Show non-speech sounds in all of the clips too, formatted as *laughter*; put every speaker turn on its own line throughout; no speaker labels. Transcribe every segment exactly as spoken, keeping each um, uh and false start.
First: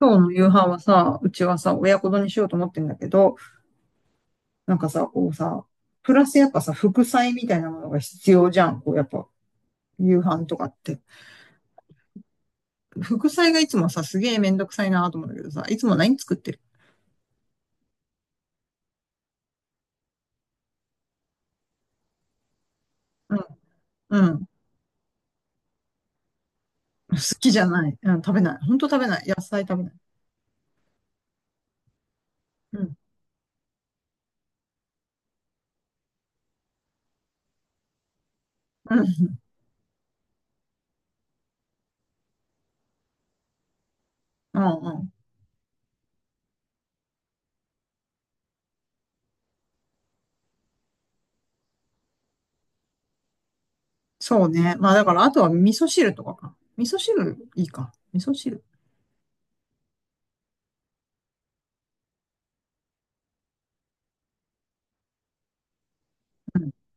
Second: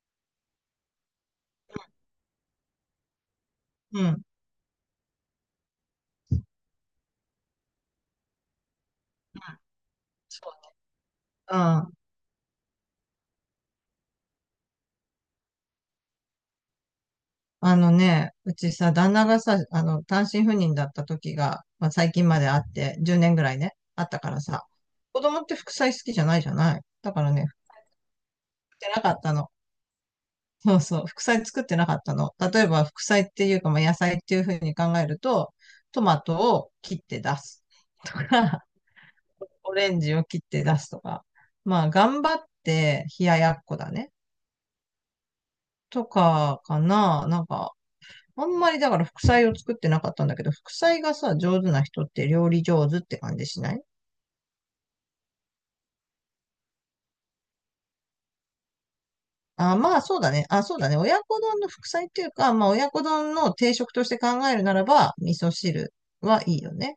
今日の夕飯はさ、うちはさ、親子丼にしようと思ってんだけど、
うん。
なんかさ、こうさ、プラスやっぱさ、副菜みたいなものが必要じゃん。こうやっぱ、夕飯
そう
と
ね。
かって。
あ
副菜がいつもさ、すげえめんどくさいなと思うんだけどさ、いつも何作ってる？
あ、あのね、うちさ、旦那がさ、あの、単身赴任だった時が、まあ、最近まであって、10
う
年ぐ
ん、
らいね、あった
う
から
ん。
さ、子供って副菜好きじゃないじゃない。だ
好
からね、
きじゃ
振
ない。うん、食べない。ほん
っ
と
て
食
な
べ
かっ
ない。
た
野
の。
菜食べない。
そうそう、副菜作ってなかったの。例え
う
ば、
ん、
副菜っていうか、まあ、野菜っていうふうに考えると、トマトを切って出すとか、
うん、
*laughs* オレンジを切って出すとか、まあ、頑張って冷ややっこだね。
うん、うん。
とかかな。なんか、あんまりだから副菜を作ってなかったんだけど、副菜がさ、上手な人って料理上手って感じしない？
そうね。まあだから、あとは味噌汁とかか。味噌汁いいか。味噌汁。
あ、まあそうだね。あ、そうだね。親子丼の副菜っていうか、まあ親子丼の定食として考えるならば、味噌汁はいいよね。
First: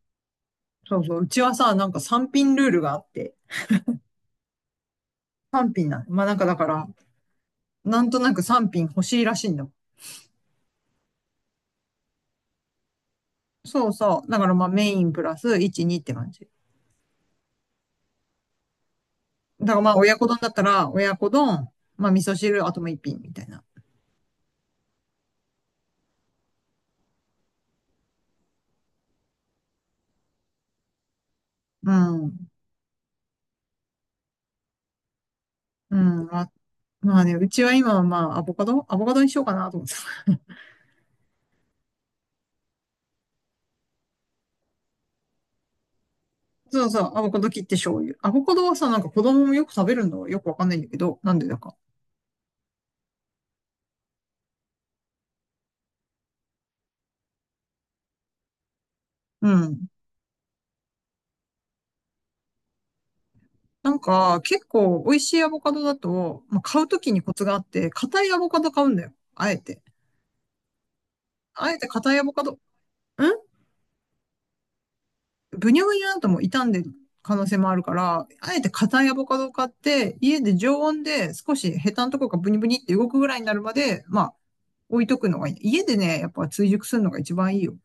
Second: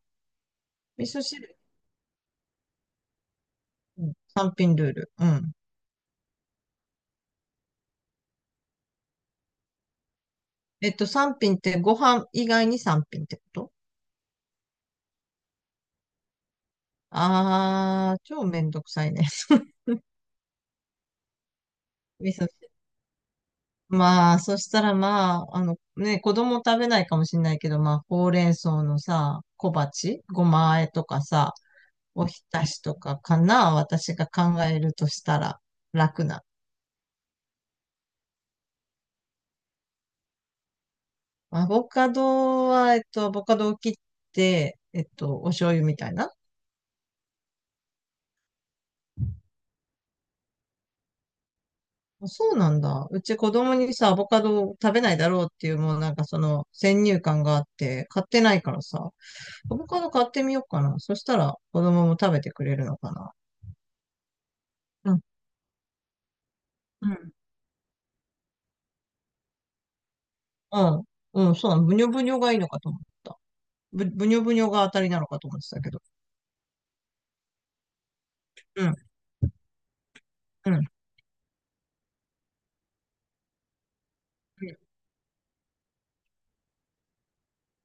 そう
味
そう。
噌
うちは
汁、
さ、なんかさん品ルールがあって、
うん、さん品ルール。うん。
さん品なの。まあなんかだから、なんとなくさん品欲しいらしいんだもん。
えっと、さん品ってご飯以外にさん品ってこと？
そうそう。だからまあメインプラスいち、にって感じ。
あー、超めんどくさいね。
だか
*laughs*
らまあ親子丼だったら、親子丼、まあ味
味
噌
噌
汁、
汁。
あともういっ品みたいな。
まあ、そしたらまあ、あのね、子供食べないかもしれないけど、まあ、ほうれん草のさ、小鉢、ごま和えとかさ、
う
おひ
ん。
たしとかかな、私が考えるとしたら
うん。
楽
ま
な。
あ、まあね、うちは今はまあアボカドアボカドにしようかなと思ってた。
アボカドは、えっと、アボカドを切って、えっと、お醤油みたいな。
*laughs* そうそう。アボカド切って醤油。アボカドはさ、なんか子供もよく食べるのはよくわかんないんだけど、なんでだか。
あ、そうなんだ。うち子供にさ、アボカドを食べないだろうっていう、もうなんかその先入観があって、買ってないからさ、
う
アボ
ん。
カド買ってみようかな。そしたら子供も食べてくれるのかな。
なんか結構
う
美味
ん
しいアボカドだと、まあ、買うときにコツがあって、硬いアボカド買うんだよ。あえて。
うん。うん、そ
あ
うな
え
の。
て
ぶにょ
硬い
ぶ
ア
に
ボ
ょ
カド。
がい
ん
いのかと思った。ぶ、ぶにょぶにょが当たりなのかと思って
ブニ
た
ョ
け
ブニ
ど。
ョなんとも傷んでる可能性もあるから、あえて
うん、
硬いアボカドを買って、家で
う
常
ん。
温で少しヘタのところがブニブニって動くぐらいになるまで、まあ、置いとくのがいい。家でね、やっぱ追熟するのが一番いいよ。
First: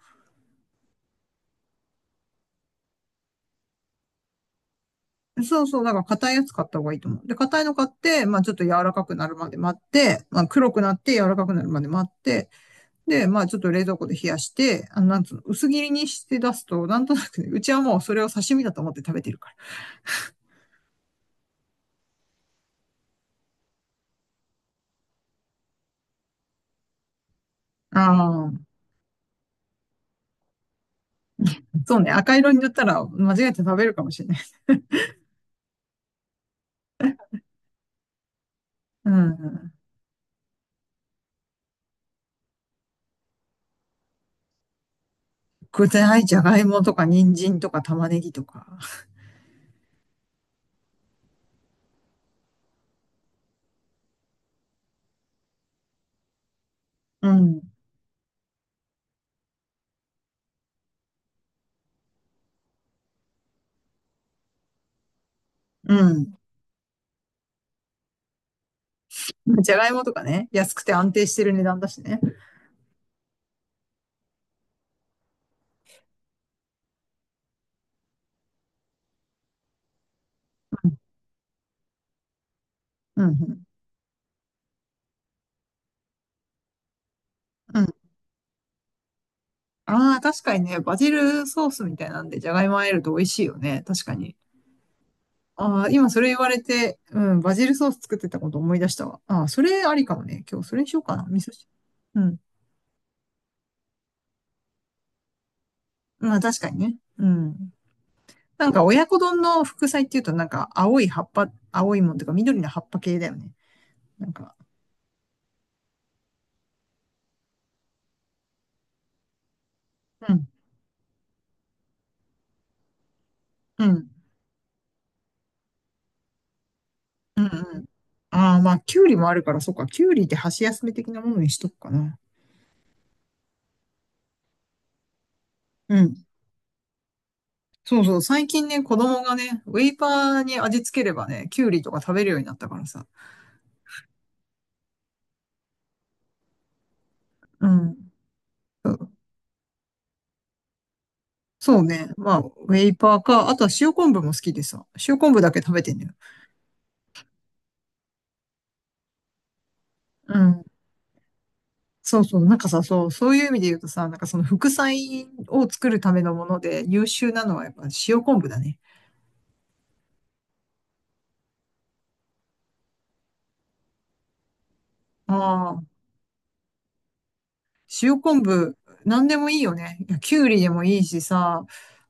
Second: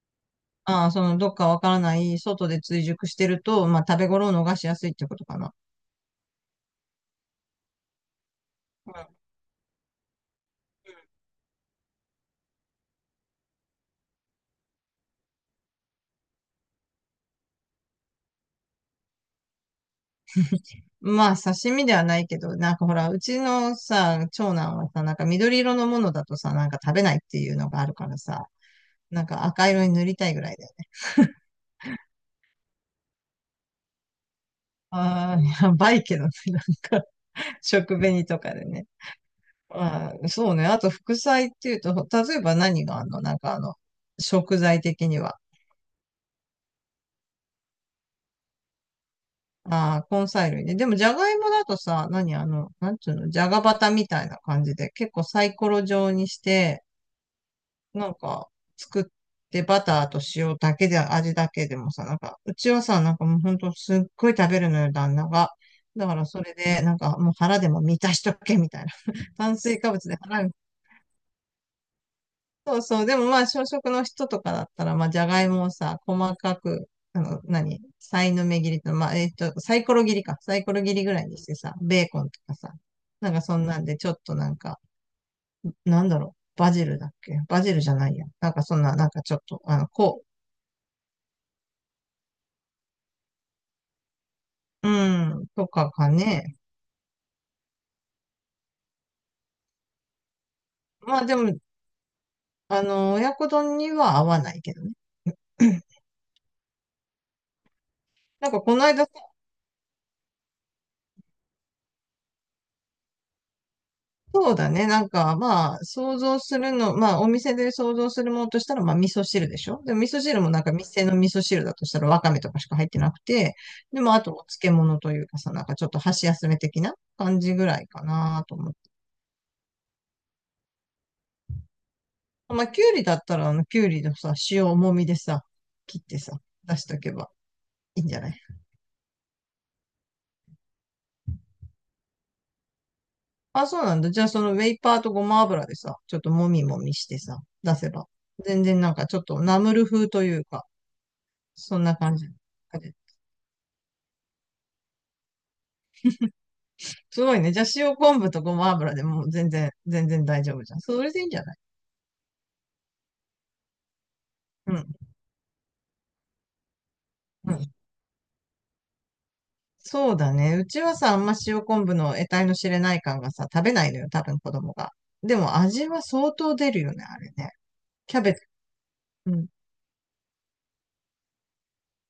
ああ、その、どっかわからない、外で追熟してると、まあ、食べ頃を逃しやすいってことかな。
そうそう、だから硬いやつ買った方がいいと思う。で、硬いの買って、まあちょっと柔らかく
う
なるまで待って、まあ黒くなって柔らかくなるまで待って、で、まあちょっと冷蔵庫で冷やして、あの、なんつうの、薄切りにして出すと、なんとなくね、うちはもうそれを刺身だと思って食べてるか
ん。まあ、刺身ではないけど、なんかほら、うちのさ、長男はさ、なんか緑色のものだとさ、なんか食べないっていうのがある
ら。
からさ、
ああ、
なんか赤色に塗りたいぐらいだよね。
そうね、赤色に塗ったら間違えて食べるかもしれない。
ああ、やばいけどね、なんか、*laughs* 食紅とかでね。
うん。
あー、そうね。あと、副菜っていうと、例えば何があんの？なんかあの、食材的には。
具材、じゃがいもとか、人参とか、玉ねぎとか。
ああ、根菜類ね。でも、じゃがいもだとさ、何あの、なんていうの、じゃがバタみたいな感じで、結構サイコロ状にして、
うん。
なんか、作って、バターと塩だけで、味だけでもさ、なんか、うちはさ、なんかもうほんとすっごい食べるのよ、旦那が。
う
だから、
ん。
それで、なんか、もう腹でも満たしとけ、みたいな。*laughs* 炭
じゃ
水
がい
化
も
物
と
で
か
腹。
ね、安くて安定してる値段だしね。
そうそう。でもまあ、小食の人とかだったら、まあ、じゃがいもをさ、細かく、あの、何さいの目切りと、まあ、えっと、サイコロ切りか。サイコロ
う
切
ん。
りぐらいにしてさ、ベーコンとかさ、
う
なんかそ
ん。
んなんで、ちょっとなんか、なんだろう、バジルだっけ？バジ
う
ル
ん。
じゃないや。なんかそんな、なんかちょっと、あの、
ああ、
こ
確かにね、バジルソースみたいなんで、じゃがいも入えると美味しいよね。確かに。
う、うん、と
ああ、
か
今
か
それ言わ
ね。
れて、うん、バジルソース作ってたこと思い出したわ。ああ、それありかもね。今日それにしようか
まあ
な。
で
味噌
も、
汁。うん。
あの、親子丼には合わないけどね。*clears throat*
まあ確かにね。うん。
なんか
なん
こ
か
の
親
間、
子丼の副菜っていうと、なんか青い葉っぱ、青いもんとか緑の葉っぱ系だよね。なん
そ
か、
うだね。なんか、まあ、想像するの、まあ、お店で想像するものとしたら、まあ、味噌汁でしょ。でも、味噌汁もなんか、店の味噌汁だとしたら、わかめとかしか入ってなくて、
う
で
ん。
も、あと、お漬物というかさ、なんか、ちょっと箸休め的な
う
感
んう
じぐら
ん。
いかな
あ
と
あ、
思
ま
っ
あ、
て。
キュウリもあるから、そっか。キュウリって箸休め的なものにしとくかな。
まあ、きゅうりだったら、あの、きゅうりのさ、塩もみでさ、切
う
っ
ん。
てさ、出しとけば
そ
いい
う
んじ
そ
ゃ
う。
ない？
最近ね、子供がね、ウェイパーに味付ければね、キュウリとか食べるようになったからさ。
あ、そうなんだ。じゃあ、その、ウェイパーとごま油でさ、ちょっともみもみしてさ、
う
出せば。
ん。
全然
そ
なんか、
う
ちょっとナムル風というか、そ
そう
んな
ね。
感じ。
まあ、ウェイパーか。あとは塩昆布も好きでさ。塩昆布だけ食べてんだよ。
すごいね。じゃあ塩昆布とごま油でもう全然、全然
う
大丈夫
ん。
じゃん。それでいいんじゃない？
そうそう。なんかさ、そう、そういう意味で言うとさ、なんかその副
うん。
菜を作るためのもので優秀な
う
のはや
ん。
っぱ塩昆布だね。
そうだね。うちはさ、あんま塩昆布の得体の知れない感がさ、食べないのよ。多分子供が。
あ
でも味
あ。
は相当出るよね、あれね。キ
塩
ャベ
昆
ツ。
布、なん
う
で
ん。
もいいよね。いやきゅうりでもいいしさ、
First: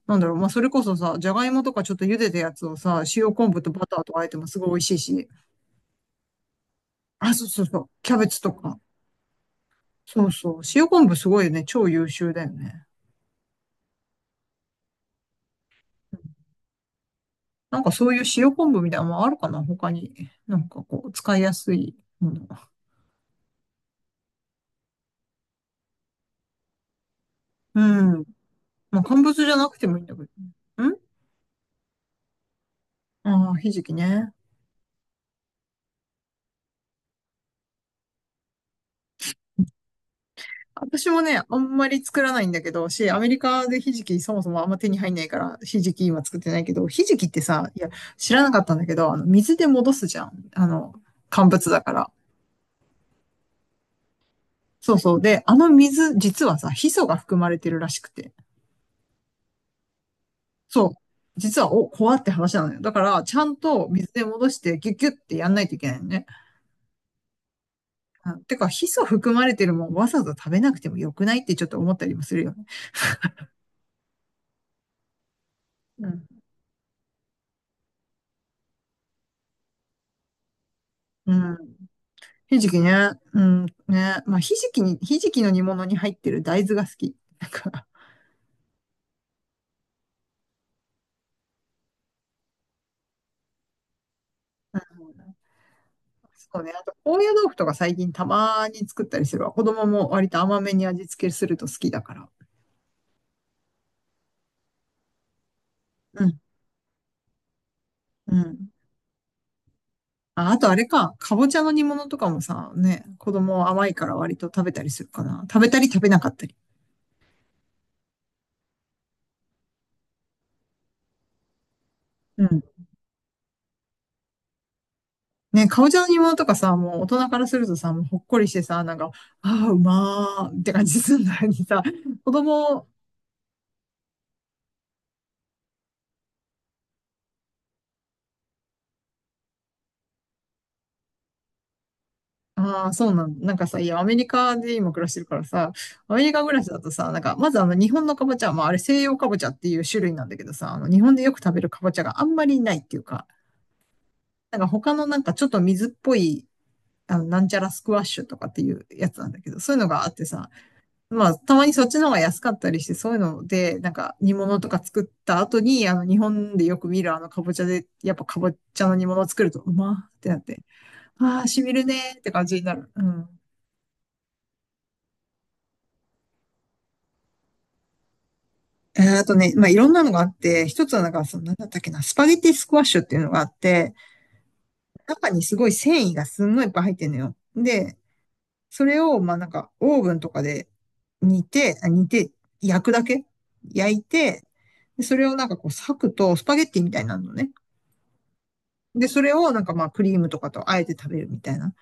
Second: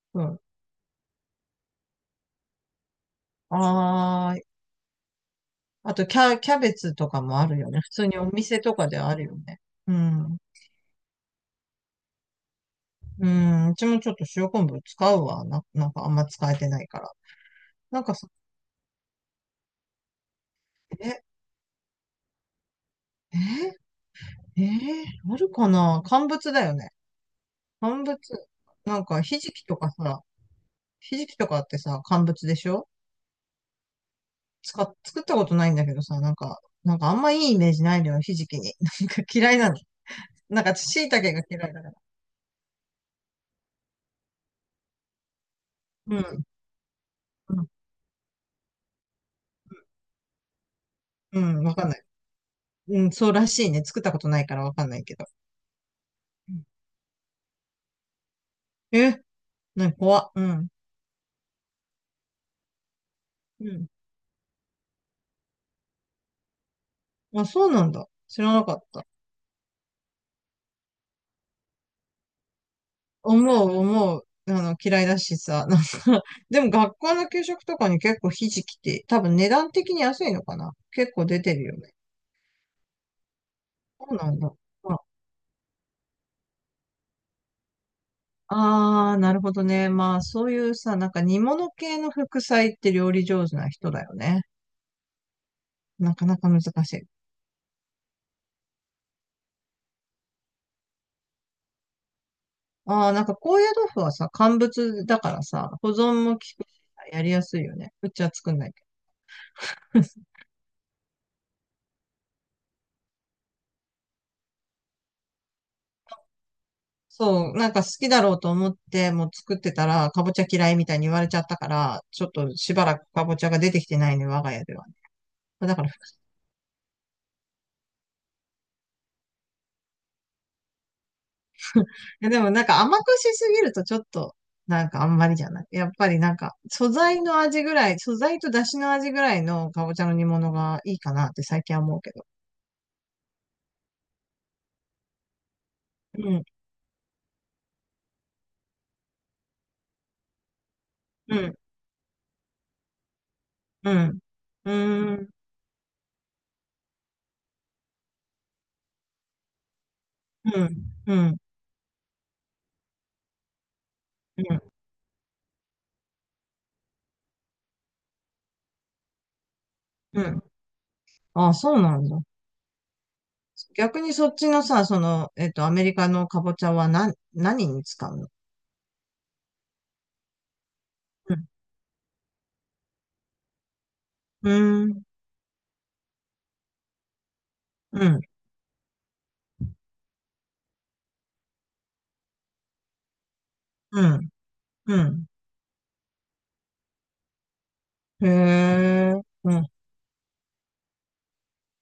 なん
う
だろう、
ん。
まあ、それこそさ、じゃがいもとかちょっと茹でたやつをさ、塩昆布とバターと和え
あ
て
ー、
もすごい美味しいし。
あとキャ、キャベツとか
あ、
も
そ
あ
う
る
そう
よ
そ
ね。
う。
普通
キャ
に
ベ
お
ツと
店と
か。
かであるよね。う
そう
ん。
そう。塩昆布すごいよね。超優秀だよね。
うん。うちもちょっと塩昆布使うわ。な、なんかあんま使えてないから。
なんか
なん
そう
か
いう
さ、
塩昆布みたいなのもあるかな他に。なんかこう、
え、
使いやすいもの。
え、えーあるかな？乾物だよね。
う
乾物、
ん。
な
まあ、
ん
乾
か、
物
ひ
じ
じ
ゃ
き
な
と
くて
か
もいいんだけ
さ、
ど。ん
ひじきとかってさ、乾物でしょ？
ああー、ひじきね。
使っ、作ったことないんだけどさ、なんか、なんかあんまいいイメージないのよ、ひじきに。*laughs* なんか嫌いなの。なんか、椎
私も
茸
ね、
が
あ
嫌い
ん
だ
ま
から。
り作らないんだけど、し、アメリカでひじきそもそもあんま手に入んないから、ひじき
う
今作っ
ん、
てないけど、ひじきって
うん、
さ、いや、知らなかったんだけど、あの、水で戻すじゃん。あの、
う
乾
ん、
物
わ
だ
かん
か
ない。
ら。
うん、そうらしいね。作ったことないからわかん
そう
ないけ
そう。
ど。
で、あの水、実
う
は
ん。
さ、ヒ素が含まれてるらしくて。
え、なんか怖、うん、
そう。実は、お、怖って話なのよ。だから、ちゃん
う
と
ん。
水で戻して、ギュッギュッってやんないといけないのね。
あ、そうなんだ。
う
知
ん
ら
て
な
か、
かっ
ヒ素
た。
含まれてるもん、わざわざ食べなくてもよくないってちょっと思ったりもするよね。
思う、思う。あの、嫌いだしさ、*laughs* なんか
うん。
*laughs* でも学校の給食とかに結構ひじきって、多分値段的に安いのかな？結構
う
出て
ん。
るよね。
ひじきね。うん、
そう
ね。
な
まあ、
んだ。
ひじきに、
ま
ひじきの煮物に入ってる大豆が好き。なんか、
あ、あー、なるほどね。まあ、そういうさ、なんか煮物系の副菜って料理上手な人だよね。
うん、
なかなか
そう
難し
ね。あと、
い。
高野豆腐とか最近たまに作ったりするわ。子供も割と甘めに味付けすると好きだから。
ああ、なんか高野豆腐はさ、乾物だからさ、保
う
存も効
ん、
くし、やりやすいよね。うちは
う
作んな
ん。
いけど。*laughs*
あ、あとあれか、かぼちゃの煮物とかもさ、ね、子供甘いから割と食べたりするかな。食べたり食べなかったり。
そう、なんか好きだろうと思って、もう作ってたら、かぼちゃ嫌いみたいに言われちゃったから、ちょっ
う
と
ん。
しばらくかぼちゃが出てきてないね、我が家では。
ね、
だ
か
から、
ぼちゃの煮物とかさ、もう大人からするとさ、もうほっこりしてさ、なんか、ああ、うまーって感じするのにさ、子
やでもなんか
供、
甘くしすぎるとちょっと、なんかあんまりじゃない。やっぱりなんか素材の味ぐらい、素材と出汁の味ぐらいのかぼちゃの煮物がいいかなって最近は思うけど。
ああ、そうなんだ。なんかさ、いや、アメリカで今暮らしてるからさ、アメ
う
リカ
ん、
暮らしだとさ、なんか、まずあの、日本のカボチャ、まあ、あれ西洋カボチャっていう種類なんだけどさ、あの、日本でよ
う
く食
ん、
べるカボチャがあんまりないっていうか、
うん、
なんか
う
他の
ん、う
なん
ん、
かちょっと水っぽい、あの、なんちゃらスクワッシュとかっていうやつなんだけど、そういうのがあってさ、
う
まあ、
ん、
たまにそっちの方が安かったりして、そういうので、なんか煮
う
物
ん、
とか作った後に、あの、日本でよく見るあの、カボチャで、やっぱカボチャの煮物を作ると、うまーっ
う
てなっ
ん。
て、ああ、
あ、
染み
そう
る
なん
ねー
だ。
って感じになる。うん。
逆にそっちのさ、その、えっと、アメリカのかぼちゃは何、何に使うの？
えーあとね、まあ、いろんなのがあって、一つはなんか、
う
その、
ん、
なんだったっけな、スパゲティスクワッシュっていうのがあって、
うん、
中にすごい繊維がすんごいいっぱい入ってんのよ。で、
うん、
それを、まあ、なんか、オーブンとかで煮て、あ煮て、焼くだけ焼い
うん。
て、
う
でそれ
ん、
をなんかこう、裂くと、スパゲッティみたいになるのね。
へ
で、そ
え、
れを
う
なん
ん。
かまあ、クリームとかとあえて食べるみたいな。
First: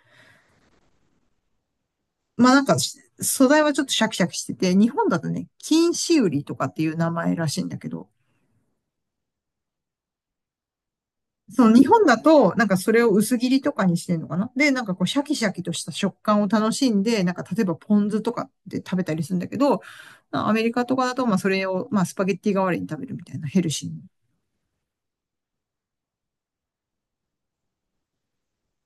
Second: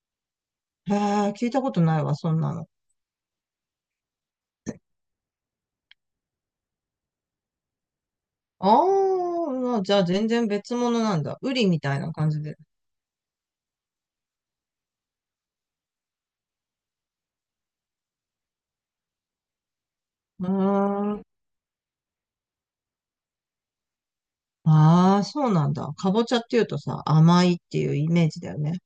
へえ、聞いたことないわ、そん
ま
な
あ、なん
の。
か、素材はちょっとシャキシャキしてて、日本だとね、金糸売りとかっていう名前らしいんだけど、
ああ、まあじゃあ全然別物なんだ。ウ
そ
リ
の
み
日
たい
本
な
だ
感じ
と、
で。
なんかそれを薄切りとかにしてんのかなで、なんかこうシャキシャキとした食感を楽しんで、なんか例えばポン酢とかで食べたりするんだけど、
う
アメリカとかだ
ーん。
と、まあそれを、まあスパゲッティ代わりに食べるみたいなヘルシーに。
ああ、そうなんだ。かぼちゃっていうとさ、甘いっていうイメージだよね。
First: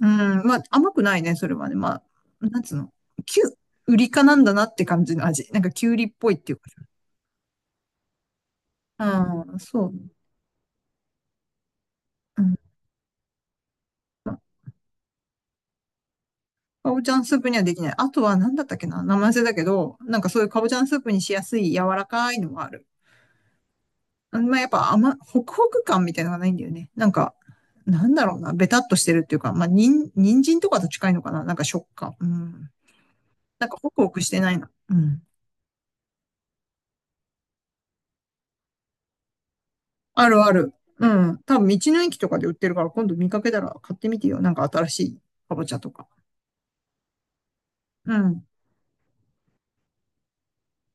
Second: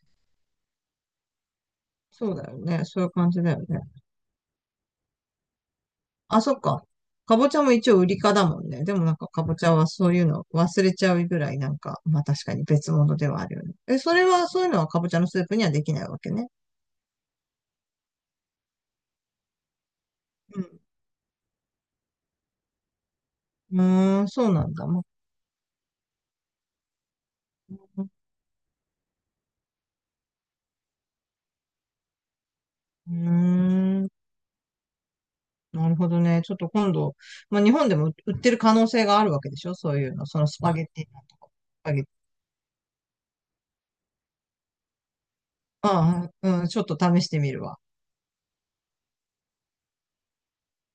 うん、まあ甘くないね、それはね。ま
そうだ
あ、
よ
なんつう
ね。
の、
そういう感
キ
じ
ュ
だよね。
ウリかなんだなって感じの味。なんかキュウリっぽいっ
あ、
て
そ
いう
っ
かさ。
か。かぼちゃも一応ウリかだもんね。でもなんかか
う
ぼ
ん、
ちゃ
そ
は
う。
そういうの忘れちゃうぐらいなんか、まあ
う
確か
ん
に別物ではあるよね。え、それは、そういうのはかぼちゃのスープにはできないわけね。
かぼちゃのスープにはできない。あとは何だったっけな名前忘れだけど、なんかそういうか
う
ぼちゃ
ん。
のスープにしやすい柔らかいのがある。
うーん、
あ
そ
ん
う
まあ、
な
やっ
んだ。
ぱ
まあ、
甘、ホクホク感みたいなのがないんだよね。なんか、なんだろうな、ベタっとしてるっていうか、まあ、にん、人参とかと近いのかななんか食感。うん。
う
なんかホク
ーん。
ホクしてないな。うん。
なるほどね。ちょっと今度、まあ、日本でも売ってる可能性があるわけでしょ？そういうの。
あ
そ
る
の
あ
ス
る。
パゲッテ
う
ィのと
ん。
か。
多分道
スパゲ
の
ッテ
駅
ィ。
とかで売ってるから、今度見かけたら買ってみてよ。なんか新しいかぼちゃとか。
ああ、うん、ちょっと試してみるわ。
うん。